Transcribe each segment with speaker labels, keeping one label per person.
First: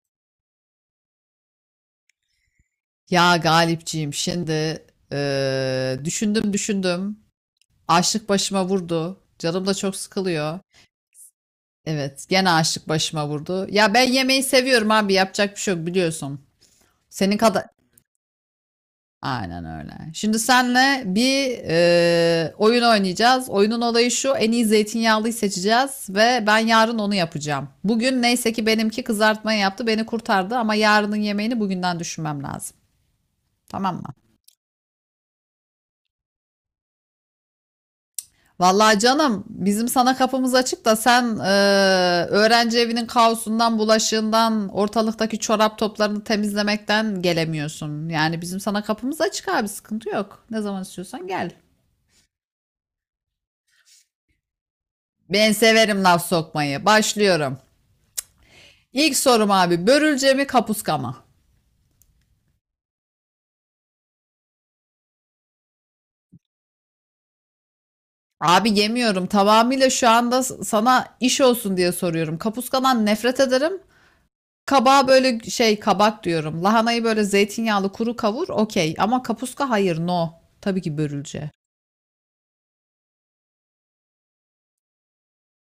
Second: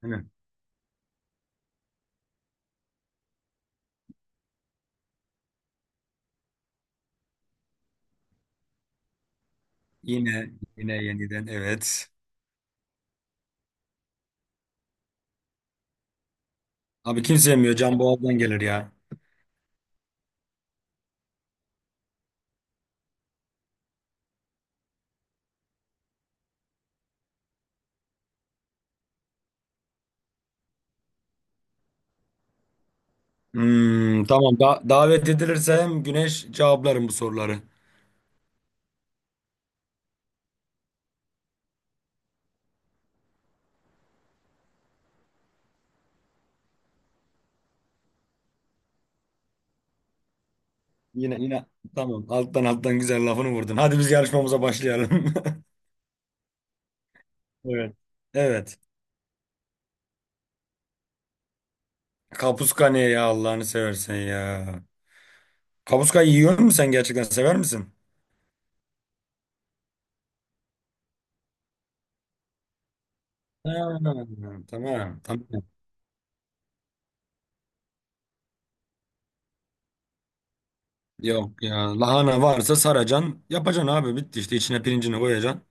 Speaker 1: Hani
Speaker 2: Ya Galipciğim şimdi düşündüm. Açlık başıma vurdu. Canım da çok
Speaker 1: yine
Speaker 2: sıkılıyor.
Speaker 1: yine yeniden evet.
Speaker 2: Evet, gene açlık başıma vurdu. Ya ben yemeği seviyorum abi, yapacak bir şey yok biliyorsun.
Speaker 1: Abi
Speaker 2: Senin
Speaker 1: kimse
Speaker 2: kadar...
Speaker 1: yemiyor. Can Boğaz'dan gelir ya.
Speaker 2: Aynen öyle. Şimdi senle bir oyun oynayacağız. Oyunun olayı şu, en iyi zeytinyağlıyı seçeceğiz ve ben yarın onu yapacağım. Bugün neyse ki benimki kızartmayı yaptı, beni kurtardı ama yarının yemeğini bugünden düşünmem lazım. Tamam mı?
Speaker 1: Hmm, tamam da davet edilirse güneş cevaplarım bu soruları.
Speaker 2: Vallahi canım bizim sana kapımız açık da sen öğrenci evinin kaosundan, bulaşığından, ortalıktaki çorap toplarını temizlemekten gelemiyorsun. Yani bizim sana kapımız açık abi sıkıntı yok. Ne zaman istiyorsan
Speaker 1: Yine
Speaker 2: gel.
Speaker 1: yine tamam alttan alttan güzel lafını vurdun. Hadi biz yarışmamıza başlayalım.
Speaker 2: Ben severim laf sokmayı. Başlıyorum.
Speaker 1: Evet. Evet.
Speaker 2: İlk sorum abi börülce mi kapuska mı?
Speaker 1: Kapuska ne ya Allah'ını seversen ya. Kapuska yiyor musun sen gerçekten sever misin?
Speaker 2: Abi yemiyorum tamamıyla şu anda sana iş olsun diye soruyorum. Kapuskadan nefret
Speaker 1: Ha,
Speaker 2: ederim.
Speaker 1: tamam
Speaker 2: Kabağı
Speaker 1: tamam.
Speaker 2: böyle şey kabak diyorum. Lahanayı böyle zeytinyağlı kuru kavur okey. Ama kapuska hayır no. Tabii ki börülce.
Speaker 1: Yok ya lahana varsa saracan yapacaksın abi bitti işte içine pirincini koyacaksın.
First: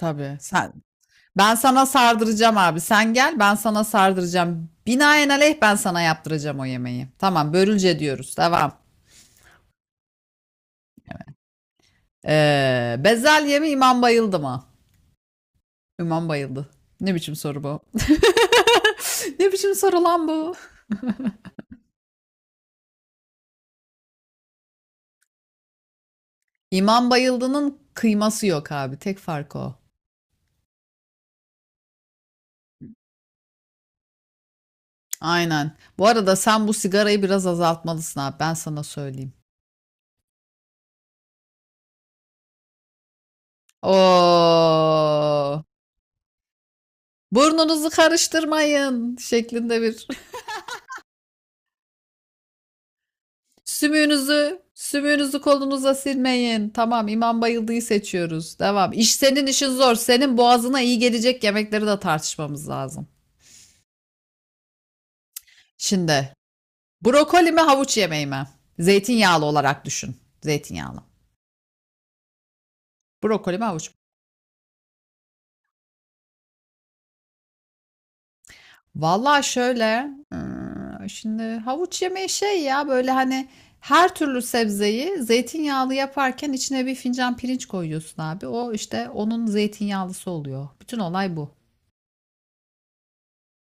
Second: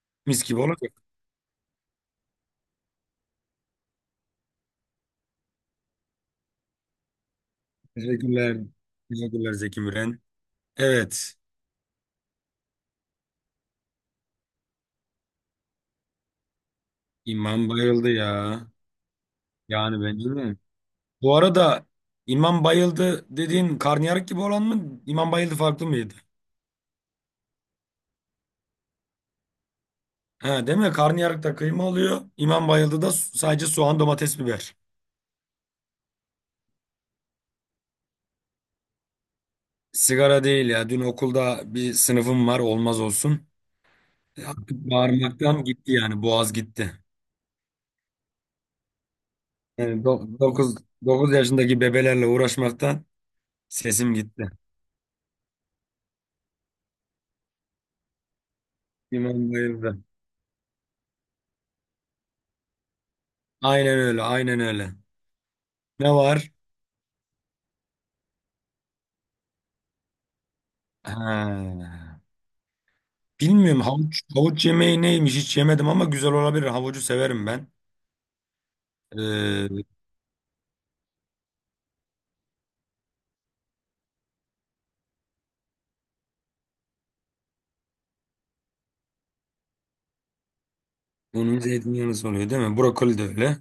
Speaker 2: Tabii.
Speaker 1: Mis gibi
Speaker 2: Sen,
Speaker 1: olacak.
Speaker 2: ben sana sardıracağım abi. Sen gel ben sana sardıracağım. Binaenaleyh ben sana yaptıracağım o yemeği. Tamam börülce diyoruz.
Speaker 1: Teşekkürler.
Speaker 2: Devam.
Speaker 1: Teşekkürler Zeki Müren. Evet.
Speaker 2: Bezelye mi imam bayıldı mı? İmam bayıldı. Ne biçim soru
Speaker 1: İmam
Speaker 2: bu?
Speaker 1: bayıldı ya.
Speaker 2: Ne biçim soru
Speaker 1: Yani
Speaker 2: lan
Speaker 1: bence
Speaker 2: bu?
Speaker 1: de. Bu arada İmam bayıldı dediğin karnıyarık gibi olan mı? İmam bayıldı farklı mıydı?
Speaker 2: İmam Bayıldı'nın kıyması yok abi. Tek fark o.
Speaker 1: Ha, değil mi? Karnıyarıkta kıyma oluyor. İmam bayıldı da sadece soğan, domates, biber.
Speaker 2: Aynen. Bu arada sen bu sigarayı biraz azaltmalısın abi. Ben sana söyleyeyim.
Speaker 1: Sigara değil ya. Dün okulda bir sınıfım var. Olmaz olsun. E, artık
Speaker 2: Oo.
Speaker 1: bağırmaktan gitti yani. Boğaz gitti.
Speaker 2: Burnunuzu karıştırmayın şeklinde
Speaker 1: Yani
Speaker 2: bir.
Speaker 1: do 9 9 yaşındaki bebelerle uğraşmaktan sesim gitti.
Speaker 2: Sümüğünüzü kolunuza silmeyin. Tamam, İmam Bayıldı'yı seçiyoruz. Devam. İş senin
Speaker 1: İmam
Speaker 2: işin zor.
Speaker 1: bayıldı.
Speaker 2: Senin boğazına iyi gelecek yemekleri de tartışmamız lazım.
Speaker 1: Aynen öyle, aynen öyle. Ne
Speaker 2: Şimdi
Speaker 1: var?
Speaker 2: brokoli mi havuç yemeği mi? Zeytinyağlı olarak düşün. Zeytinyağlı.
Speaker 1: Ha.
Speaker 2: Brokoli mi
Speaker 1: Bilmiyorum
Speaker 2: havuç.
Speaker 1: havuç yemeği neymiş hiç yemedim ama güzel olabilir. Havucu severim ben.
Speaker 2: Vallahi
Speaker 1: Ee,
Speaker 2: şöyle, şimdi havuç yemeği şey ya böyle hani her türlü sebzeyi zeytinyağlı yaparken içine bir fincan pirinç koyuyorsun abi. O işte onun zeytinyağlısı oluyor. Bütün olay bu.
Speaker 1: bunun zeytinyağlısı oluyor değil mi? Brokoli de öyle.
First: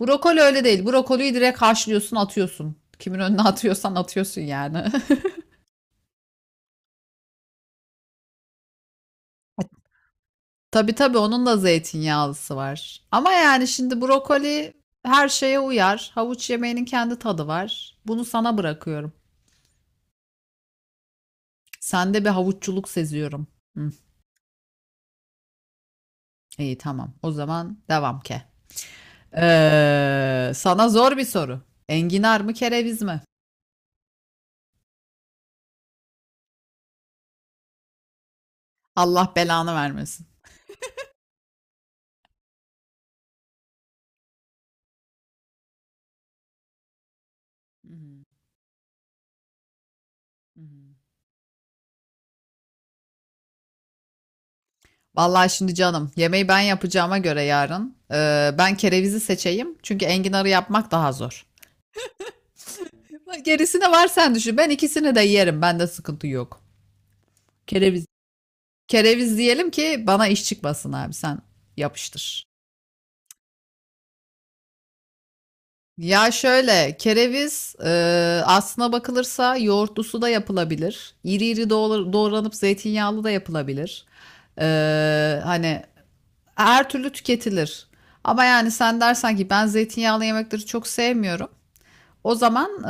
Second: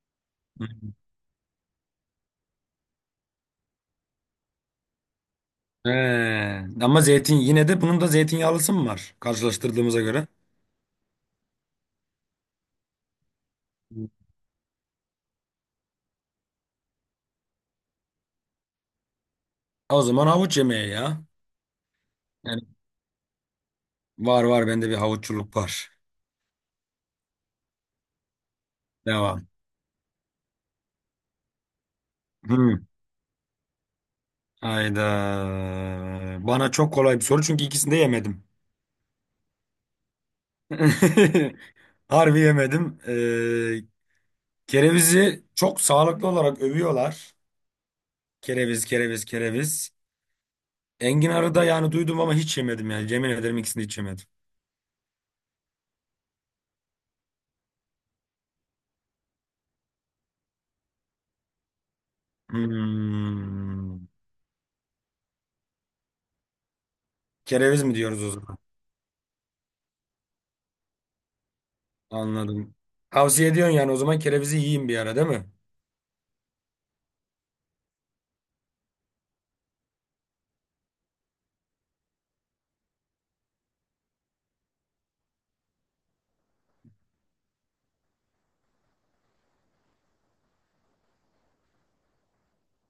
Speaker 2: Brokoli öyle
Speaker 1: Hı.
Speaker 2: değil. Brokoliyi direkt haşlıyorsun, atıyorsun. Kimin önüne atıyorsan atıyorsun yani.
Speaker 1: He. Ama zeytin yine de bunun da zeytinyağlısı mı var karşılaştırdığımıza göre?
Speaker 2: Tabii onun da zeytinyağlısı var. Ama yani şimdi
Speaker 1: Hı.
Speaker 2: brokoli her şeye uyar. Havuç yemeğinin kendi tadı var. Bunu sana bırakıyorum.
Speaker 1: O zaman havuç yemeği ya.
Speaker 2: Sende bir
Speaker 1: Yani
Speaker 2: havuççuluk seziyorum. Hı.
Speaker 1: var bende bir havuççuluk var.
Speaker 2: İyi tamam. O zaman devam ke.
Speaker 1: Devam.
Speaker 2: Sana zor bir soru. Enginar mı
Speaker 1: Hı.
Speaker 2: kereviz mi?
Speaker 1: Hayda. Bana çok kolay bir soru çünkü ikisini de yemedim.
Speaker 2: Allah belanı vermesin.
Speaker 1: Harbi yemedim. Kerevizi çok sağlıklı olarak övüyorlar. Kereviz, kereviz, kereviz. Enginarı da yani duydum ama hiç yemedim yani. Yemin ederim ikisini hiç yemedim.
Speaker 2: Vallahi şimdi canım yemeği ben yapacağıma göre yarın ben kerevizi seçeyim. Çünkü enginarı yapmak daha zor. Gerisine
Speaker 1: Hmm.
Speaker 2: var sen düşün. Ben ikisini de yerim. Bende sıkıntı yok.
Speaker 1: Kereviz mi
Speaker 2: Kereviz.
Speaker 1: diyoruz o zaman?
Speaker 2: Kereviz diyelim ki bana iş çıkmasın abi sen yapıştır.
Speaker 1: Anladım. Tavsiye ediyorsun yani o zaman kerevizi yiyeyim bir ara değil mi?
Speaker 2: Ya şöyle, kereviz aslına bakılırsa yoğurtlusu da yapılabilir. İri iri doğranıp zeytinyağlı da yapılabilir. Hani her türlü tüketilir. Ama yani sen dersen ki ben zeytinyağlı yemekleri çok sevmiyorum. O zaman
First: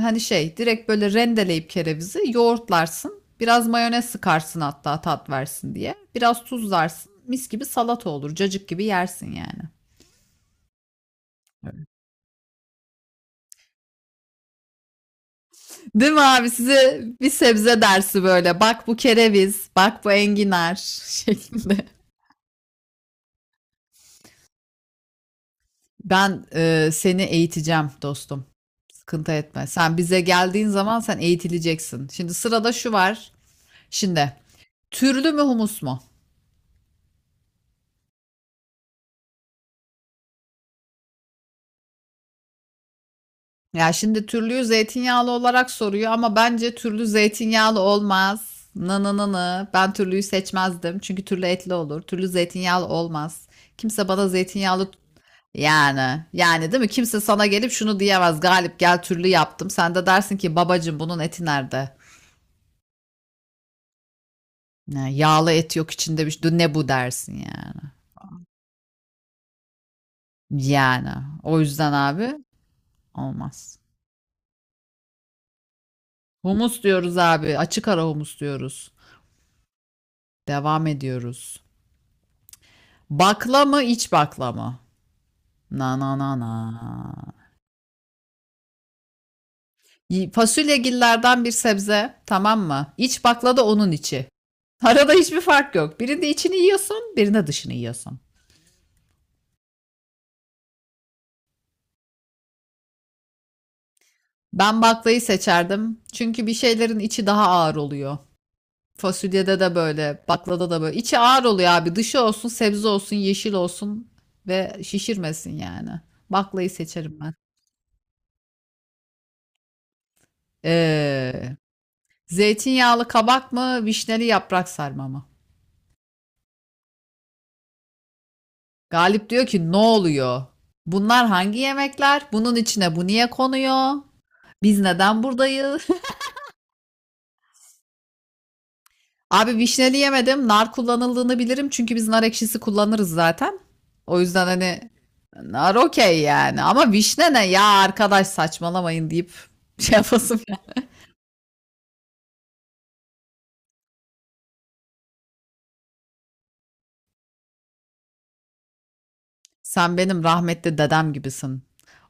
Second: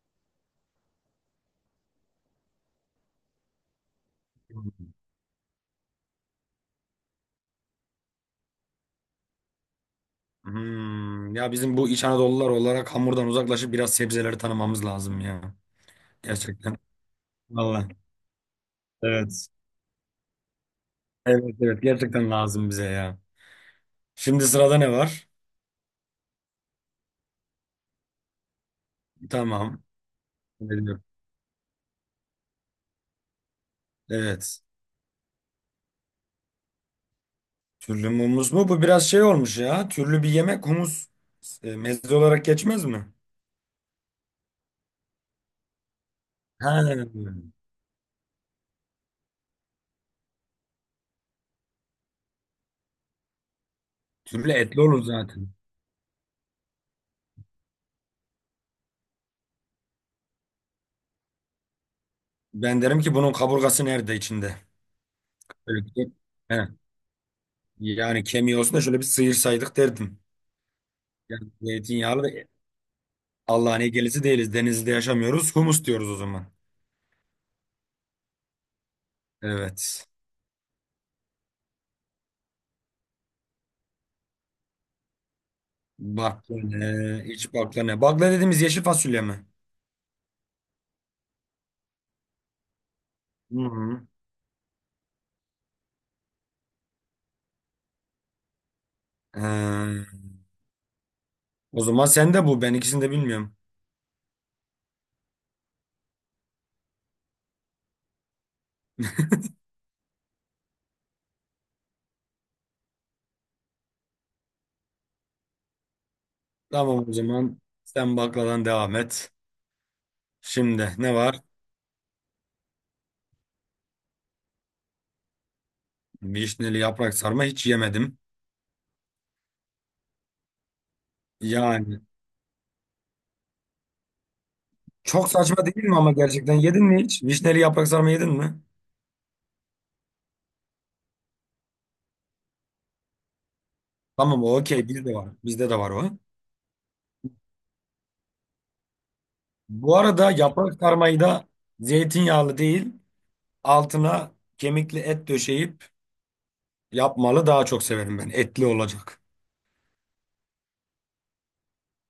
Speaker 2: hani şey direkt böyle rendeleyip kerevizi yoğurtlarsın. Biraz mayonez sıkarsın hatta tat versin diye. Biraz tuzlarsın. Mis gibi salata olur. Cacık gibi yersin yani.
Speaker 1: Hmm. Ya bizim bu İç Anadolular olarak hamurdan uzaklaşıp biraz sebzeleri tanımamız lazım ya.
Speaker 2: Değil mi abi?
Speaker 1: Gerçekten.
Speaker 2: Size bir sebze
Speaker 1: Vallahi.
Speaker 2: dersi böyle. Bak bu
Speaker 1: Evet.
Speaker 2: kereviz, bak bu enginar
Speaker 1: Evet
Speaker 2: şeklinde.
Speaker 1: evet gerçekten lazım bize ya. Şimdi sırada ne var?
Speaker 2: Ben seni eğiteceğim dostum. Sıkıntı etme.
Speaker 1: Tamam.
Speaker 2: Sen bize geldiğin zaman
Speaker 1: Evet.
Speaker 2: sen eğitileceksin. Şimdi sırada şu var. Şimdi
Speaker 1: Evet.
Speaker 2: türlü mü humus mu?
Speaker 1: Türlü mü humus mu? Bu biraz şey olmuş ya. Türlü bir yemek humus meze olarak geçmez mi?
Speaker 2: Ya şimdi türlü zeytinyağlı olarak soruyor ama
Speaker 1: Ha,
Speaker 2: bence türlü zeytinyağlı olmaz. Nı nı nı nı. Ben türlüyü seçmezdim. Çünkü türlü etli olur. Türlü zeytinyağlı olmaz. Kimse bana
Speaker 1: türlü etli
Speaker 2: zeytinyağlı
Speaker 1: olur zaten.
Speaker 2: yani yani değil mi? Kimse sana gelip şunu diyemez. Galip gel türlü yaptım. Sen de dersin ki babacım bunun eti nerede?
Speaker 1: Ben derim ki bunun kaburgası nerede içinde?
Speaker 2: Ya, yağlı et
Speaker 1: Böyle
Speaker 2: yok içinde bir şey.
Speaker 1: he,
Speaker 2: Ne bu dersin yani.
Speaker 1: yani kemiği olsun da şöyle bir sıyırsaydık derdim.
Speaker 2: Yani
Speaker 1: Yani
Speaker 2: o yüzden
Speaker 1: zeytinyağlı da
Speaker 2: abi olmaz.
Speaker 1: Allah'ın gelisi değiliz. Denizli'de yaşamıyoruz. Humus diyoruz o zaman.
Speaker 2: Humus diyoruz abi. Açık ara humus diyoruz.
Speaker 1: Evet.
Speaker 2: Devam ediyoruz. Bakla mı iç bakla mı? Na na na
Speaker 1: Bakla
Speaker 2: na.
Speaker 1: ne? İç bakla ne? Bakla dediğimiz yeşil fasulye mi?
Speaker 2: Fasulyegillerden bir sebze tamam mı? İç bakla
Speaker 1: Hı
Speaker 2: da onun
Speaker 1: hı.
Speaker 2: içi. Arada hiçbir fark yok. Birinde içini yiyorsun, birinde dışını yiyorsun.
Speaker 1: Ee, o zaman sen de bu. Ben ikisini de bilmiyorum.
Speaker 2: Ben baklayı seçerdim. Çünkü bir şeylerin içi daha ağır oluyor. Fasulyede de böyle, baklada da böyle. İçi ağır oluyor abi. Dışı olsun, sebze olsun, yeşil olsun ve şişirmesin yani. Baklayı
Speaker 1: Tamam o
Speaker 2: seçerim ben.
Speaker 1: zaman sen bakladan devam et. Şimdi ne var?
Speaker 2: Ee, zeytinyağlı kabak mı, vişneli yaprak sarma mı?
Speaker 1: Vişneli yaprak sarma hiç yemedim.
Speaker 2: Galip diyor ki ne oluyor? Bunlar hangi
Speaker 1: Yani
Speaker 2: yemekler? Bunun içine bu niye konuyor? Biz neden
Speaker 1: çok saçma
Speaker 2: buradayız?
Speaker 1: değil mi ama gerçekten yedin mi hiç? Vişneli yaprak sarma yedin mi?
Speaker 2: Abi vişneli yemedim. Nar kullanıldığını bilirim. Çünkü biz nar ekşisi kullanırız zaten. O
Speaker 1: Tamam
Speaker 2: yüzden
Speaker 1: o okey
Speaker 2: hani
Speaker 1: bizde var. Bizde
Speaker 2: nar
Speaker 1: de var o.
Speaker 2: okey yani. Ama vişne ne ya arkadaş saçmalamayın deyip şey
Speaker 1: Bu arada
Speaker 2: yapasın.
Speaker 1: yaprak sarmayı da zeytinyağlı değil altına kemikli et döşeyip yapmalı daha çok severim ben. Etli olacak.
Speaker 2: Sen benim rahmetli dedem gibisin.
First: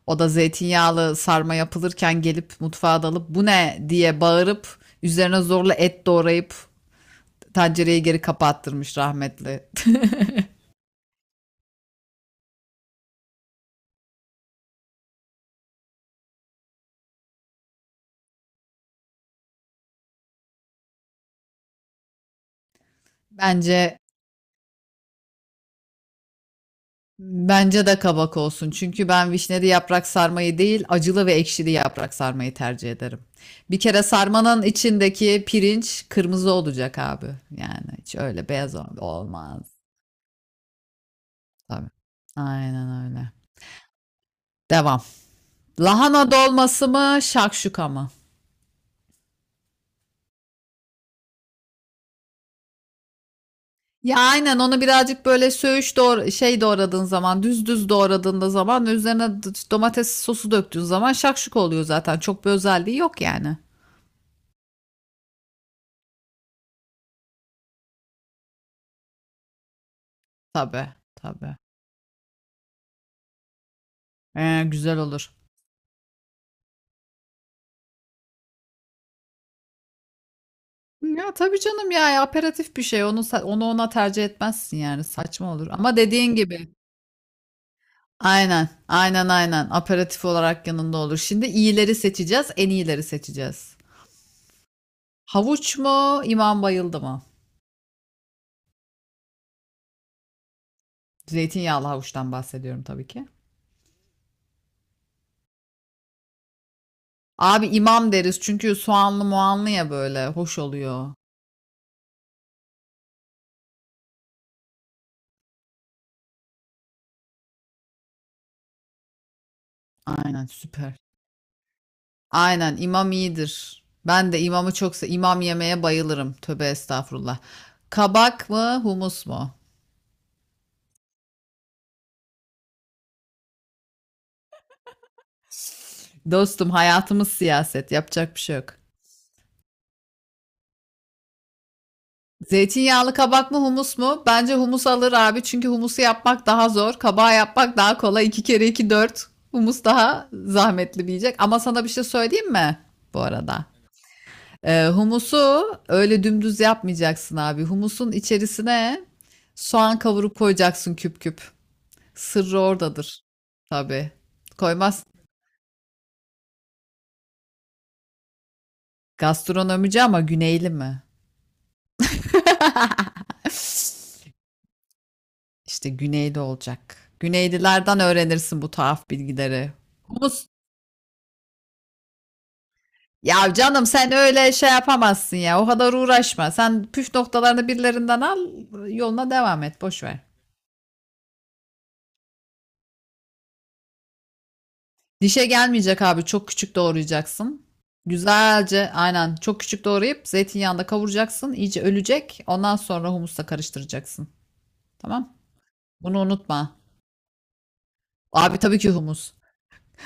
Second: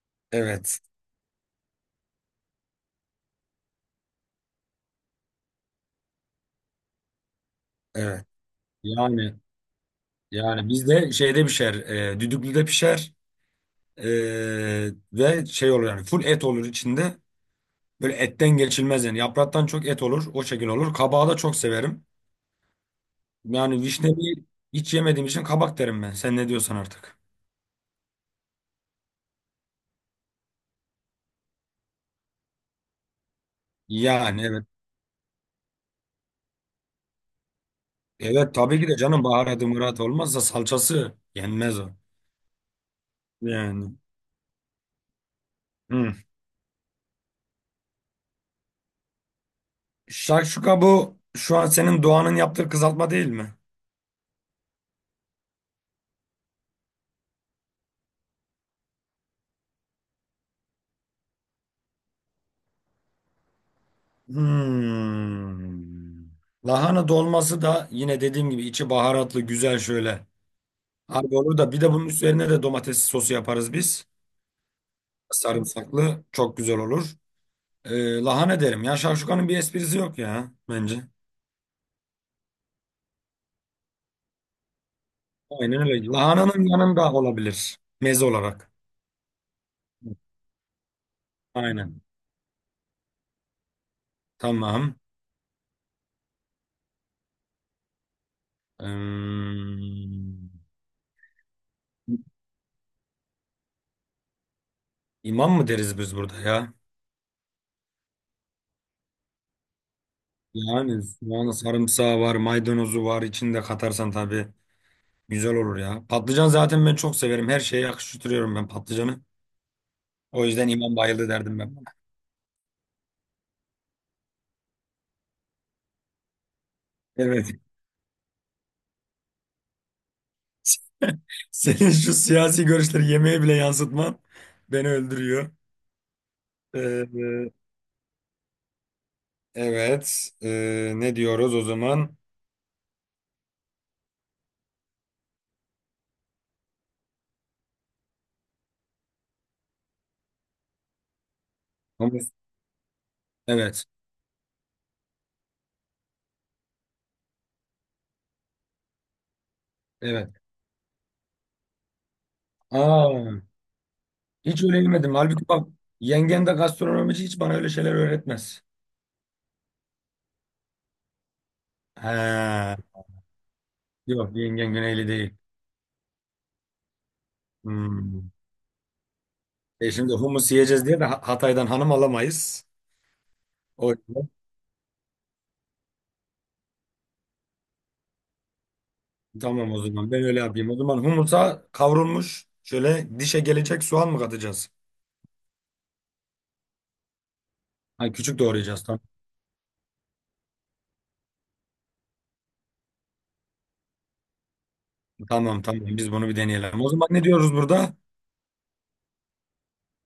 Speaker 2: O da
Speaker 1: Evet.
Speaker 2: zeytinyağlı sarma yapılırken gelip mutfağa dalıp bu ne diye bağırıp üzerine zorla et doğrayıp tencereyi geri
Speaker 1: Evet.
Speaker 2: kapattırmış
Speaker 1: Yani
Speaker 2: rahmetli.
Speaker 1: yani bizde şeyde pişer. E, düdüklüde pişer. Ve şey olur yani full et olur içinde. Böyle etten geçilmez yani. Yapraktan çok et olur. O şekil olur. Kabağı da çok severim. Yani
Speaker 2: Bence
Speaker 1: vişneyi hiç yemediğim için kabak derim ben. Sen ne diyorsan artık.
Speaker 2: bence de kabak olsun. Çünkü ben vişneli yaprak sarmayı değil, acılı ve ekşili yaprak sarmayı tercih ederim. Bir kere
Speaker 1: Yani
Speaker 2: sarmanın
Speaker 1: evet.
Speaker 2: içindeki pirinç kırmızı olacak abi. Yani hiç öyle
Speaker 1: Evet
Speaker 2: beyaz
Speaker 1: tabii ki de canım
Speaker 2: olmaz.
Speaker 1: baharatı murat olmazsa salçası yenmez
Speaker 2: Tabii.
Speaker 1: o.
Speaker 2: Aynen öyle.
Speaker 1: Yani.
Speaker 2: Devam.
Speaker 1: Hı.
Speaker 2: Lahana dolması mı, şakşuka mı?
Speaker 1: Şakşuka bu şu an senin Doğan'ın yaptığı kızartma değil mi?
Speaker 2: Ya aynen onu birazcık böyle söğüş doğra şey doğradığın zaman, düz düz doğradığında zaman üzerine domates sosu döktüğün zaman şakşuka oluyor zaten. Çok bir özelliği yok yani.
Speaker 1: Hmm. Lahana dolması da yine dediğim gibi içi baharatlı güzel şöyle.
Speaker 2: Tabii,
Speaker 1: Abi
Speaker 2: tabii.
Speaker 1: olur da bir de bunun üzerine de domates sosu yaparız biz.
Speaker 2: Güzel olur.
Speaker 1: Sarımsaklı çok güzel olur. Lahana derim ya şavşukanın bir esprisi yok ya bence.
Speaker 2: Ya tabii canım ya ya aperatif bir şey. Onu ona tercih etmezsin yani. Saçma olur.
Speaker 1: Aynen
Speaker 2: Ama
Speaker 1: öyle.
Speaker 2: dediğin
Speaker 1: Lahananın
Speaker 2: gibi.
Speaker 1: yanında olabilir meze
Speaker 2: Aynen.
Speaker 1: olarak.
Speaker 2: Aynen. Aperatif olarak yanında olur. Şimdi iyileri
Speaker 1: Aynen.
Speaker 2: seçeceğiz. En iyileri seçeceğiz.
Speaker 1: Tamam.
Speaker 2: Havuç mu? İmam bayıldı mı?
Speaker 1: Ee,
Speaker 2: Zeytinyağlı havuçtan bahsediyorum tabii ki.
Speaker 1: imam mı deriz biz burada ya?
Speaker 2: Abi imam deriz çünkü soğanlı muanlı ya böyle. Hoş
Speaker 1: Yani
Speaker 2: oluyor.
Speaker 1: soğanı sarımsağı var, maydanozu var. İçinde katarsan tabii güzel olur ya. Patlıcan zaten ben çok severim. Her şeye yakıştırıyorum ben patlıcanı. O
Speaker 2: Aynen
Speaker 1: yüzden
Speaker 2: süper.
Speaker 1: imam bayıldı derdim ben.
Speaker 2: Aynen imam iyidir. Ben de imamı çok se imam yemeye bayılırım. Tövbe estağfurullah.
Speaker 1: Evet.
Speaker 2: Kabak mı humus mu?
Speaker 1: Senin şu siyasi görüşleri yemeğe bile yansıtman beni öldürüyor.
Speaker 2: Dostum hayatımız
Speaker 1: Ee,
Speaker 2: siyaset. Yapacak bir şey yok.
Speaker 1: evet. Ne diyoruz o zaman?
Speaker 2: Zeytinyağlı kabak mı humus mu? Bence humus alır abi. Çünkü humusu yapmak daha zor. Kabağı yapmak daha kolay. 2 kere 2 4. Humus daha zahmetli bir yiyecek. Ama sana bir şey
Speaker 1: Humus.
Speaker 2: söyleyeyim mi? Bu arada.
Speaker 1: Evet.
Speaker 2: Humusu öyle dümdüz yapmayacaksın abi. Humusun içerisine soğan
Speaker 1: Evet.
Speaker 2: kavurup koyacaksın küp küp. Sırrı oradadır.
Speaker 1: Aa,
Speaker 2: Tabii.
Speaker 1: hiç öyle
Speaker 2: Koymaz.
Speaker 1: yemedim. Halbuki bak yengen de gastronomici hiç bana öyle şeyler öğretmez.
Speaker 2: Gastronomici ama güneyli mi?
Speaker 1: Ha, yok yengen Güneyli değil.
Speaker 2: İşte güneyli olacak. Güneylilerden
Speaker 1: Hmm.
Speaker 2: öğrenirsin bu tuhaf bilgileri.
Speaker 1: E şimdi
Speaker 2: Humus.
Speaker 1: humus yiyeceğiz diye de Hatay'dan hanım alamayız.
Speaker 2: Ya canım
Speaker 1: O
Speaker 2: sen
Speaker 1: yüzden
Speaker 2: öyle şey yapamazsın ya. O kadar uğraşma. Sen püf noktalarını birilerinden al, yoluna devam
Speaker 1: tamam o
Speaker 2: et. Boş
Speaker 1: zaman
Speaker 2: ver.
Speaker 1: ben öyle yapayım. O zaman humusa kavrulmuş şöyle dişe gelecek soğan mı katacağız?
Speaker 2: Dişe gelmeyecek abi. Çok küçük doğrayacaksın.
Speaker 1: Ha, küçük doğrayacağız
Speaker 2: Güzelce
Speaker 1: tamam.
Speaker 2: aynen çok küçük doğrayıp zeytinyağında kavuracaksın. İyice ölecek. Ondan sonra humusla karıştıracaksın. Tamam?
Speaker 1: Tamam tamam biz
Speaker 2: Bunu
Speaker 1: bunu bir
Speaker 2: unutma.
Speaker 1: deneyelim. O zaman ne diyoruz burada?
Speaker 2: Abi tabii ki humus.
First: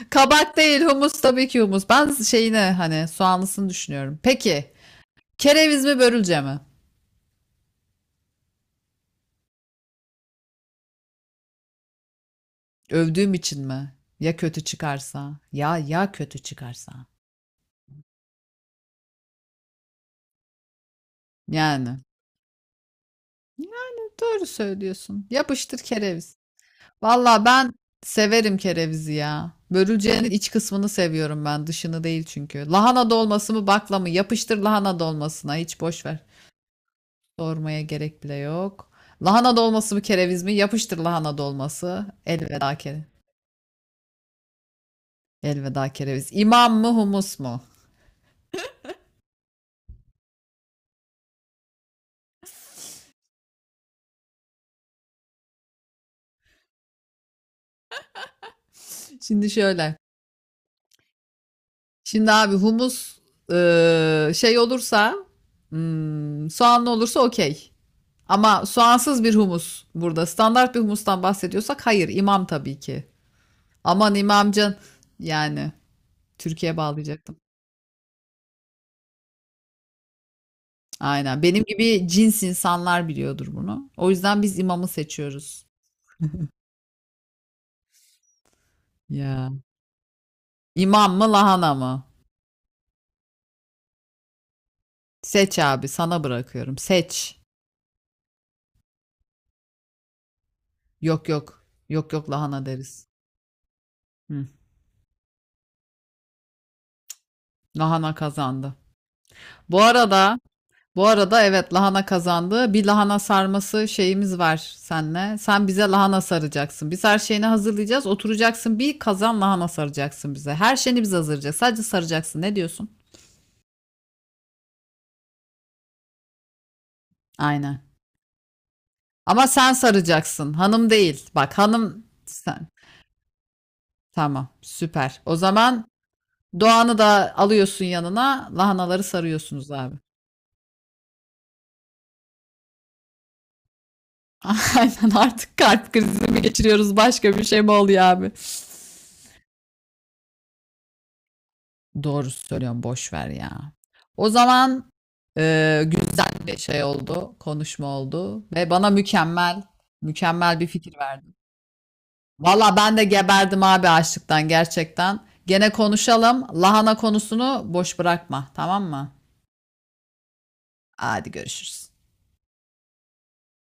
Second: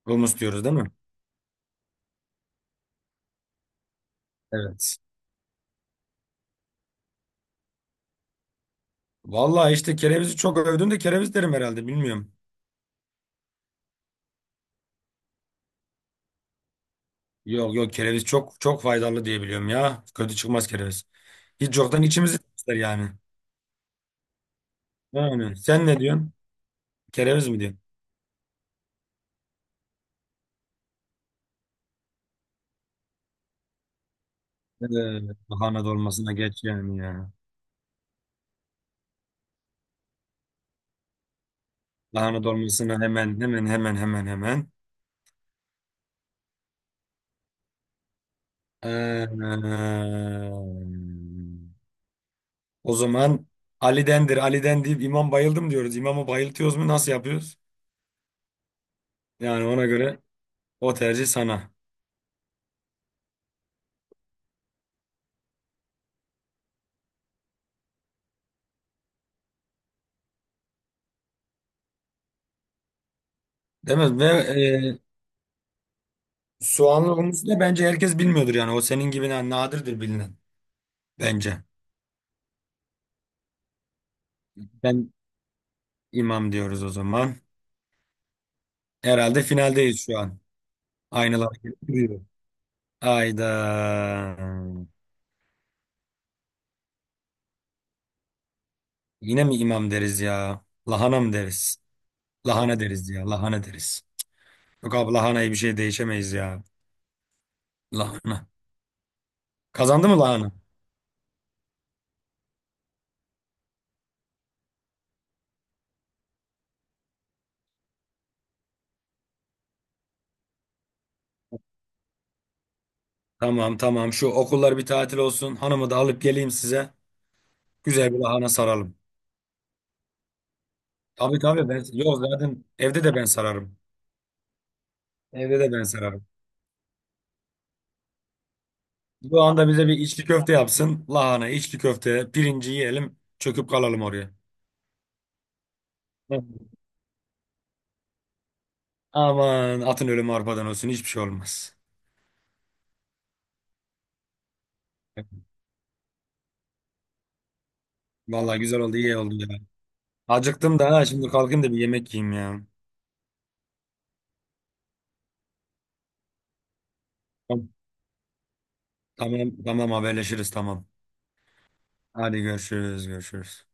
Speaker 1: Humus
Speaker 2: Kabak
Speaker 1: diyoruz değil
Speaker 2: değil
Speaker 1: mi?
Speaker 2: humus tabii ki humus. Ben şeyine hani soğanlısını düşünüyorum. Peki
Speaker 1: Evet.
Speaker 2: kereviz mi börülce mi?
Speaker 1: Vallahi işte kerevizi çok övdün de kereviz derim herhalde bilmiyorum.
Speaker 2: Övdüğüm için mi? Ya kötü çıkarsa? Ya kötü çıkarsa?
Speaker 1: Yok yok kereviz çok çok faydalı diye biliyorum ya. Kötü çıkmaz kereviz. Hiç
Speaker 2: Yani.
Speaker 1: yoktan içimizi temizler yani.
Speaker 2: Yani doğru söylüyorsun.
Speaker 1: Yani
Speaker 2: Yapıştır
Speaker 1: sen ne diyorsun?
Speaker 2: kereviz. Valla
Speaker 1: Kereviz mi
Speaker 2: ben
Speaker 1: diyorsun?
Speaker 2: severim kerevizi ya. Börülcenin iç kısmını seviyorum ben. Dışını değil çünkü. Lahana dolması mı bakla mı? Yapıştır lahana
Speaker 1: Evet,
Speaker 2: dolmasına. Hiç
Speaker 1: lahana
Speaker 2: boş ver.
Speaker 1: dolmasına geç yani ya.
Speaker 2: Sormaya gerek bile yok. Lahana dolması mı kereviz mi? Yapıştır lahana dolması.
Speaker 1: Lahana
Speaker 2: Elveda
Speaker 1: dolmasına
Speaker 2: kere.
Speaker 1: hemen hemen hemen hemen hemen.
Speaker 2: Elveda kereviz. İmam mı humus mu?
Speaker 1: Ee, O zaman Ali'dendir, Ali'den deyip imam bayıldım diyoruz. İmamı bayıltıyoruz mu nasıl yapıyoruz?
Speaker 2: Şimdi
Speaker 1: Yani ona
Speaker 2: şöyle.
Speaker 1: göre o tercih sana.
Speaker 2: Şimdi abi humus şey olursa soğanlı olursa okey. Ama soğansız bir humus burada. Standart bir humustan bahsediyorsak hayır İmam tabii ki.
Speaker 1: Değil
Speaker 2: Aman
Speaker 1: mi? Ve
Speaker 2: imamcan yani Türkiye
Speaker 1: soğanlı
Speaker 2: bağlayacaktım.
Speaker 1: humusu da bence herkes bilmiyordur yani. O senin gibi nadirdir bilinen
Speaker 2: Aynen.
Speaker 1: bence.
Speaker 2: Benim gibi cins insanlar biliyordur bunu. O yüzden biz imamı
Speaker 1: Ben
Speaker 2: seçiyoruz.
Speaker 1: imam diyoruz o zaman. Herhalde
Speaker 2: Ya.
Speaker 1: finaldeyiz şu an.
Speaker 2: İmam mı
Speaker 1: Aynalar
Speaker 2: lahana
Speaker 1: gibi
Speaker 2: mı?
Speaker 1: duruyor. Ayda.
Speaker 2: Seç abi sana bırakıyorum. Seç.
Speaker 1: Yine mi imam deriz ya? Lahana
Speaker 2: Yok
Speaker 1: mı
Speaker 2: yok.
Speaker 1: deriz?
Speaker 2: Yok lahana
Speaker 1: Lahana
Speaker 2: deriz.
Speaker 1: deriz ya. Lahana deriz.
Speaker 2: Hı.
Speaker 1: Yok abi lahanayı bir şey değişemeyiz ya.
Speaker 2: Lahana
Speaker 1: Lahana.
Speaker 2: kazandı. Bu
Speaker 1: Kazandı mı
Speaker 2: arada
Speaker 1: lahana?
Speaker 2: bu arada evet lahana kazandı. Bir lahana sarması şeyimiz var senle. Sen bize lahana saracaksın. Biz her şeyini hazırlayacağız. Oturacaksın bir kazan lahana saracaksın bize. Her şeyini biz hazırlayacağız. Sadece saracaksın. Ne diyorsun?
Speaker 1: Tamam tamam şu okullar bir tatil olsun. Hanımı da alıp geleyim size.
Speaker 2: Aynen.
Speaker 1: Güzel bir lahana saralım.
Speaker 2: Ama sen saracaksın. Hanım değil.
Speaker 1: Tabii
Speaker 2: Bak
Speaker 1: tabii ben
Speaker 2: hanım
Speaker 1: yok zaten
Speaker 2: sen.
Speaker 1: evde de ben sararım.
Speaker 2: Tamam, süper. O
Speaker 1: Evde de ben
Speaker 2: zaman
Speaker 1: sararım.
Speaker 2: Doğan'ı da alıyorsun yanına. Lahanaları
Speaker 1: Bu anda
Speaker 2: sarıyorsunuz
Speaker 1: bize
Speaker 2: abi.
Speaker 1: bir içli köfte yapsın. Lahana, içli köfte, pirinci yiyelim. Çöküp kalalım oraya.
Speaker 2: Aynen artık kalp krizi mi
Speaker 1: Evet.
Speaker 2: geçiriyoruz başka bir şey mi oluyor abi?
Speaker 1: Aman atın ölümü arpadan olsun. Hiçbir şey olmaz.
Speaker 2: Doğru söylüyorum boş ver ya. O zaman güzel bir şey oldu, konuşma oldu
Speaker 1: Vallahi
Speaker 2: ve
Speaker 1: güzel
Speaker 2: bana
Speaker 1: oldu, iyi oldu ya.
Speaker 2: mükemmel, mükemmel bir
Speaker 1: Acıktım da
Speaker 2: fikir
Speaker 1: ha, şimdi
Speaker 2: verdin.
Speaker 1: kalkayım da bir yemek yiyeyim ya.
Speaker 2: Valla ben de geberdim abi açlıktan gerçekten. Gene konuşalım. Lahana konusunu
Speaker 1: Tamam
Speaker 2: boş bırakma, tamam mı?
Speaker 1: tamam tamam. Haberleşiriz tamam.
Speaker 2: Hadi görüşürüz.
Speaker 1: Hadi görüşürüz görüşürüz.